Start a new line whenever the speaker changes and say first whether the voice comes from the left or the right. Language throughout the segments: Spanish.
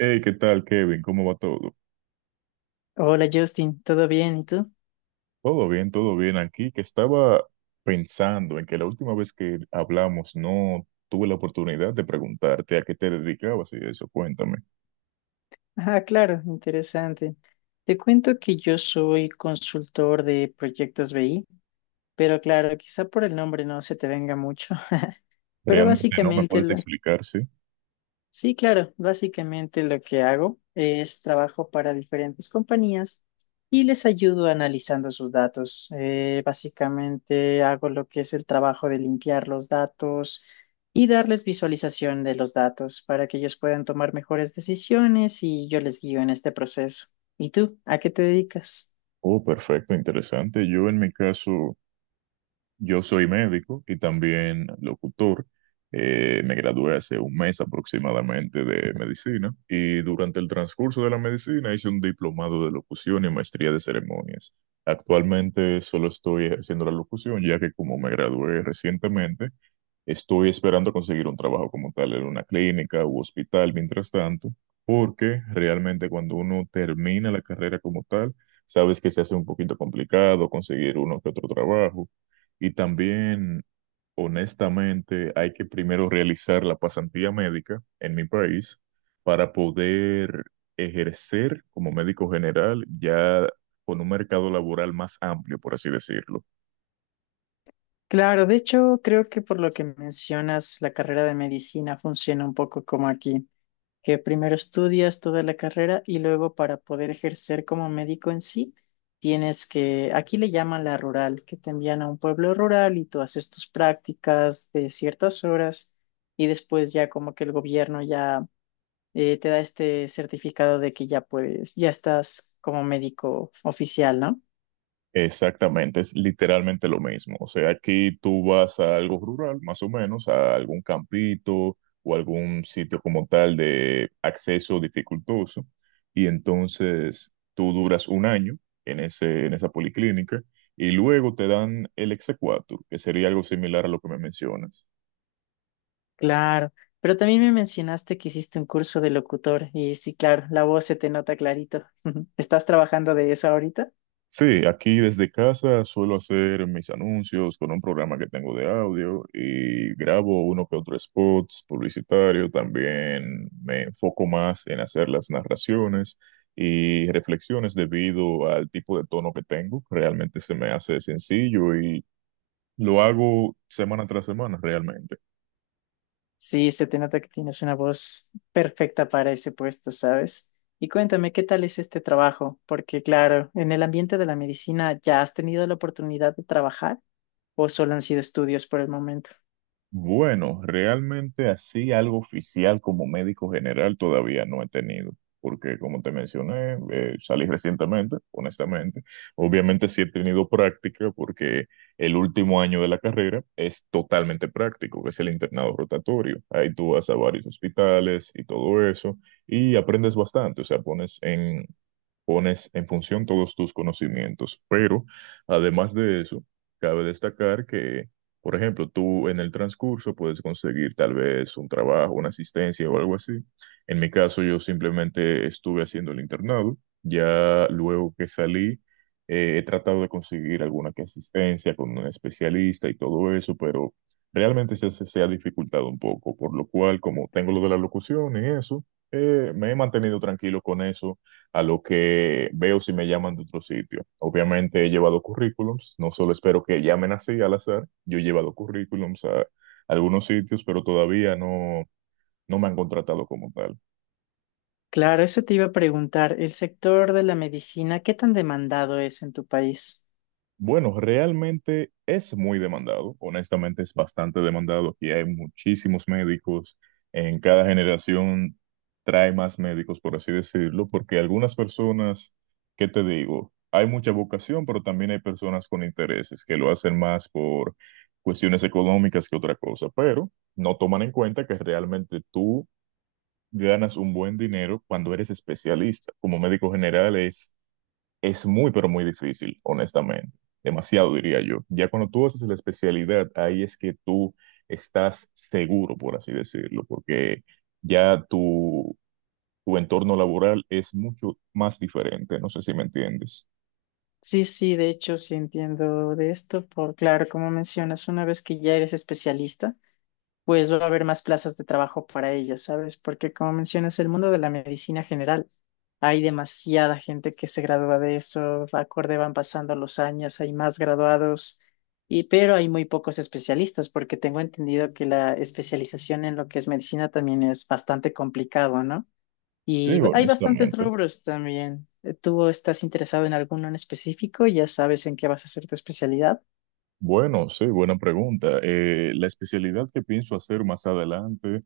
right: Hey, ¿qué tal, Kevin? ¿Cómo va todo?
left: Hola Justin, ¿todo bien? ¿Y tú?
right: Todo bien, todo bien. Aquí que estaba pensando en que la última vez que hablamos no tuve la oportunidad de preguntarte a qué te dedicabas y eso. Cuéntame.
left: Ah, claro, interesante. Te cuento que yo soy consultor de proyectos BI, pero claro, quizá por el nombre no se te venga mucho, pero
right: ¿Realmente no me puedes explicar, sí?
left: Sí, claro. Básicamente lo que hago es trabajo para diferentes compañías y les ayudo analizando sus datos. Básicamente hago lo que es el trabajo de limpiar los datos y darles visualización de los datos para que ellos puedan tomar mejores decisiones y yo les guío en este proceso. ¿Y tú? ¿A qué te dedicas?
right: Oh, perfecto, interesante. Yo en mi caso Yo soy médico y también locutor. Me gradué hace un mes aproximadamente de medicina y durante el transcurso de la medicina hice un diplomado de locución y maestría de ceremonias. Actualmente solo estoy ejerciendo la locución, ya que como me gradué recientemente, estoy esperando conseguir un trabajo como tal en una clínica u hospital mientras tanto, porque realmente cuando uno termina la carrera como tal, sabes que se hace un poquito complicado conseguir uno que otro trabajo y también, honestamente, hay que primero realizar la pasantía médica en mi país para poder ejercer como médico general ya con un mercado laboral más amplio, por así decirlo.
left: Claro, de hecho, creo que por lo que mencionas, la carrera de medicina funciona un poco como aquí, que primero estudias toda la carrera y luego para poder ejercer como médico en sí, tienes que, aquí le llaman la rural, que te envían a un pueblo rural y tú haces tus prácticas de ciertas horas y después ya como que el gobierno ya te da este certificado de que ya puedes, ya estás como médico oficial, ¿no?
right: Exactamente, es literalmente lo mismo. O sea, aquí tú vas a algo rural, más o menos, a algún campito o algún sitio como tal de acceso dificultoso, y entonces tú duras un año en ese, en esa policlínica y luego te dan el exequatur, que sería algo similar a lo que me mencionas.
left: Claro. Pero también me mencionaste que hiciste un curso de locutor y sí, claro, la voz se te nota clarito. ¿Estás trabajando de eso ahorita?
right: Sí, aquí desde casa suelo hacer mis anuncios con un programa que tengo de audio y grabo uno que otro spots publicitario. También me enfoco más en hacer las narraciones y reflexiones debido al tipo de tono que tengo. Realmente se me hace sencillo y lo hago semana tras semana realmente.
left: Sí, se te nota que tienes una voz perfecta para ese puesto, ¿sabes? Y cuéntame, ¿qué tal es este trabajo? Porque claro, en el ambiente de la medicina, ¿ya has tenido la oportunidad de trabajar o solo han sido estudios por el momento?
right: Bueno, realmente así algo oficial como médico general todavía no he tenido, porque como te mencioné, salí recientemente, honestamente. Obviamente sí he tenido práctica porque el último año de la carrera es totalmente práctico, que es el internado rotatorio. Ahí tú vas a varios hospitales y todo eso y aprendes bastante. O sea, pones en función todos tus conocimientos. Pero además de eso, cabe destacar que, por ejemplo, tú en el transcurso puedes conseguir tal vez un trabajo, una asistencia o algo así. En mi caso, yo simplemente estuve haciendo el internado. Ya luego que salí, he tratado de conseguir alguna que asistencia con un especialista y todo eso, pero realmente se ha dificultado un poco, por lo cual, como tengo lo de la locución y eso, me he mantenido tranquilo con eso a lo que veo si me llaman de otro sitio. Obviamente he llevado currículums, no solo espero que llamen así al azar, yo he llevado currículums a algunos sitios, pero todavía no, no me han contratado como tal.
left: Claro, eso te iba a preguntar, el sector de la medicina, ¿qué tan demandado es en tu país?
right: Bueno, realmente es muy demandado, honestamente es bastante demandado. Aquí hay muchísimos médicos, en cada generación trae más médicos, por así decirlo, porque algunas personas, ¿qué te digo? Hay mucha vocación, pero también hay personas con intereses que lo hacen más por cuestiones económicas que otra cosa, pero no toman en cuenta que realmente tú ganas un buen dinero cuando eres especialista. Como médico general es muy, pero muy difícil, honestamente. Demasiado, diría yo. Ya cuando tú haces la especialidad, ahí es que tú estás seguro, por así decirlo, porque ya tu entorno laboral es mucho más diferente. ¿No sé si me entiendes?
left: Sí, sí, de hecho, sí entiendo de esto, por claro, como mencionas, una vez que ya eres especialista, pues va a haber más plazas de trabajo para ellos, ¿sabes? Porque como mencionas, el mundo de la medicina general, hay demasiada gente que se gradúa de eso, acorde van pasando los años, hay más graduados, y, pero hay muy pocos especialistas, porque tengo entendido que la especialización en lo que es medicina también es bastante complicado, ¿no?
right: Sí,
left: Y hay bastantes
right: honestamente.
left: rubros también. ¿Tú estás interesado en alguno en específico? ¿Ya sabes en qué vas a hacer tu especialidad?
right: Bueno, sí, buena pregunta. La especialidad que pienso hacer más adelante,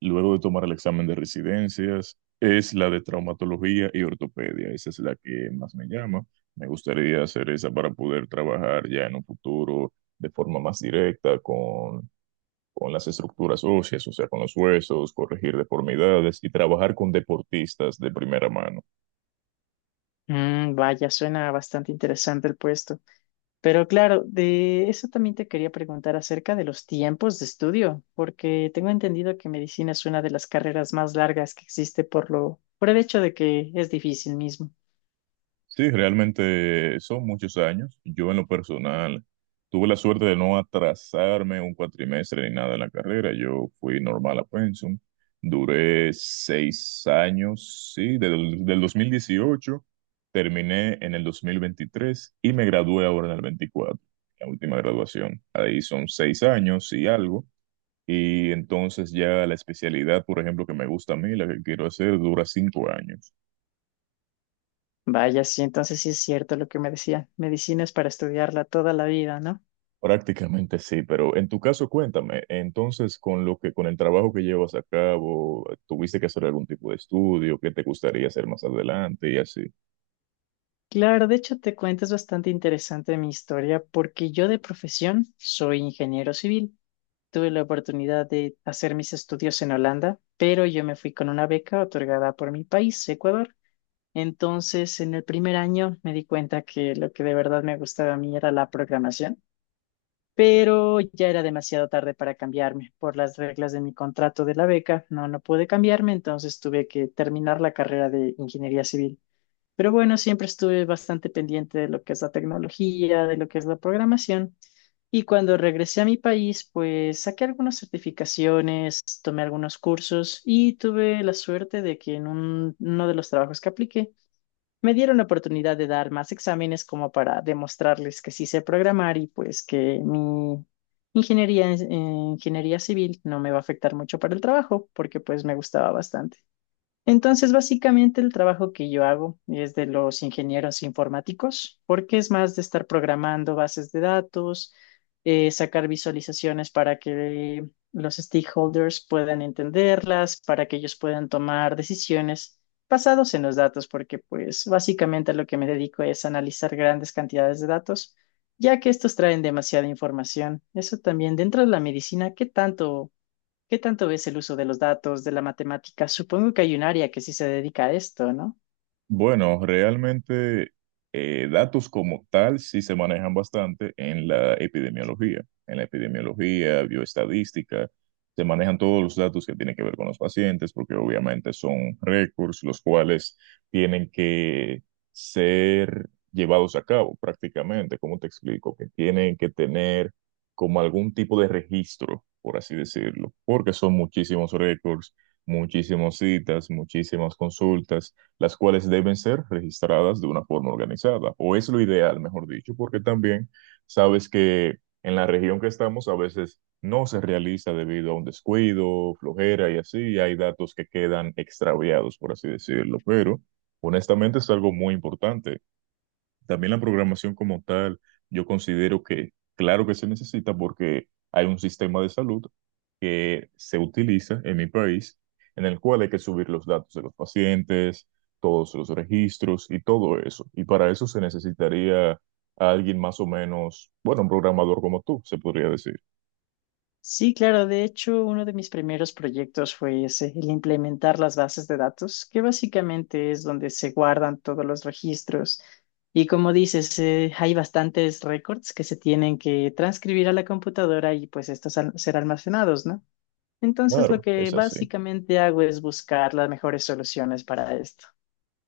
right: luego de tomar el examen de residencias, es la de traumatología y ortopedia. Esa es la que más me llama. Me gustaría hacer esa para poder trabajar ya en un futuro de forma más directa con, las estructuras óseas, o sea, con los huesos, corregir deformidades y trabajar con deportistas de primera mano.
left: Mm, vaya, suena bastante interesante el puesto. Pero claro, de eso también te quería preguntar acerca de los tiempos de estudio, porque tengo entendido que medicina es una de las carreras más largas que existe por por el hecho de que es difícil mismo.
right: Sí, realmente son muchos años. Yo en lo personal tuve la suerte de no atrasarme un cuatrimestre ni nada en la carrera. Yo fui normal a Pensum. Duré 6 años, sí, del 2018. Terminé en el 2023 y me gradué ahora en el 24, la última graduación. Ahí son 6 años y algo. Y entonces ya la especialidad, por ejemplo, que me gusta a mí, la que quiero hacer, dura 5 años.
left: Vaya, sí, entonces sí es cierto lo que me decían. Medicina es para estudiarla toda la vida, ¿no?
right: Prácticamente sí, pero en tu caso cuéntame, entonces con lo que con el trabajo que llevas a cabo, ¿tuviste que hacer algún tipo de estudio? ¿Qué te gustaría hacer más adelante y así?
left: Claro, de hecho te cuento, es bastante interesante mi historia porque yo de profesión soy ingeniero civil. Tuve la oportunidad de hacer mis estudios en Holanda, pero yo me fui con una beca otorgada por mi país, Ecuador. Entonces, en el primer año me di cuenta que lo que de verdad me gustaba a mí era la programación, pero ya era demasiado tarde para cambiarme por las reglas de mi contrato de la beca. No pude cambiarme, entonces tuve que terminar la carrera de ingeniería civil. Pero bueno, siempre estuve bastante pendiente de lo que es la tecnología, de lo que es la programación. Y cuando regresé a mi país, pues saqué algunas certificaciones, tomé algunos cursos y tuve la suerte de que en uno de los trabajos que apliqué me dieron la oportunidad de dar más exámenes como para demostrarles que sí sé programar y pues que mi ingeniería, en- ingeniería civil no me va a afectar mucho para el trabajo porque pues me gustaba bastante. Entonces, básicamente el trabajo que yo hago es de los ingenieros informáticos, porque es más de estar programando bases de datos, sacar visualizaciones para que los stakeholders puedan entenderlas, para que ellos puedan tomar decisiones basados en los datos, porque pues básicamente a lo que me dedico es analizar grandes cantidades de datos, ya que estos traen demasiada información. Eso también dentro de la medicina, ¿qué tanto? ¿Qué tanto ves el uso de los datos, de la matemática? Supongo que hay un área que sí se dedica a esto, ¿no?
right: Bueno, realmente datos como tal sí se manejan bastante en la epidemiología. En la epidemiología, bioestadística, se manejan todos los datos que tienen que ver con los pacientes, porque obviamente son récords los cuales tienen que ser llevados a cabo prácticamente. ¿Cómo te explico? Que tienen que tener como algún tipo de registro, por así decirlo, porque son muchísimos récords, muchísimas citas, muchísimas consultas las cuales deben ser registradas de una forma organizada, o es lo ideal, mejor dicho, porque también sabes que en la región que estamos a veces no se realiza debido a un descuido, flojera y así, y hay datos que quedan extraviados, por así decirlo, pero honestamente es algo muy importante. También la programación como tal, yo considero que claro que se necesita porque hay un sistema de salud que se utiliza en mi país en el cual hay que subir los datos de los pacientes, todos los registros y todo eso. Y para eso se necesitaría a alguien más o menos, bueno, un programador como tú, se podría decir.
left: Sí, claro. De hecho, uno de mis primeros proyectos fue ese, el implementar las bases de datos, que básicamente es donde se guardan todos los registros. Y como dices, hay bastantes récords que se tienen que transcribir a la computadora y pues estos ser almacenados, ¿no? Entonces, lo
right: Claro,
left: que
right: es así.
left: básicamente hago es buscar las mejores soluciones para esto.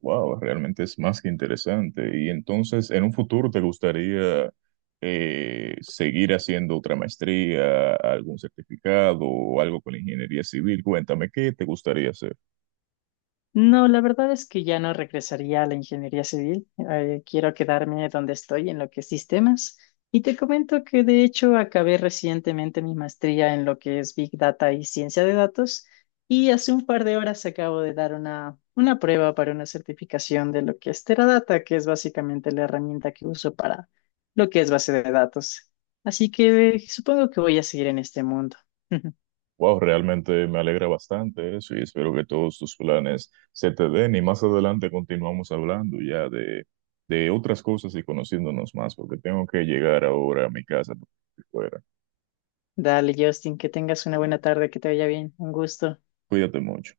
right: Wow, realmente es más que interesante. Y entonces, en un futuro, ¿te gustaría seguir haciendo otra maestría, algún certificado o algo con ingeniería civil? Cuéntame, ¿qué te gustaría hacer?
left: No, la verdad es que ya no regresaría a la ingeniería civil. Quiero quedarme donde estoy, en lo que es sistemas. Y te comento que de hecho acabé recientemente mi maestría en lo que es Big Data y ciencia de datos. Y hace un par de horas acabo de dar una prueba para una certificación de lo que es Teradata, que es básicamente la herramienta que uso para lo que es base de datos. Así que supongo que voy a seguir en este mundo.
right: Wow, realmente me alegra bastante eso y espero que todos tus planes se te den. Y más adelante continuamos hablando ya de, otras cosas y conociéndonos más, porque tengo que llegar ahora a mi casa. Porque fuera.
left: Dale, Justin, que tengas una buena tarde, que te vaya bien. Un gusto.
right: Cuídate mucho.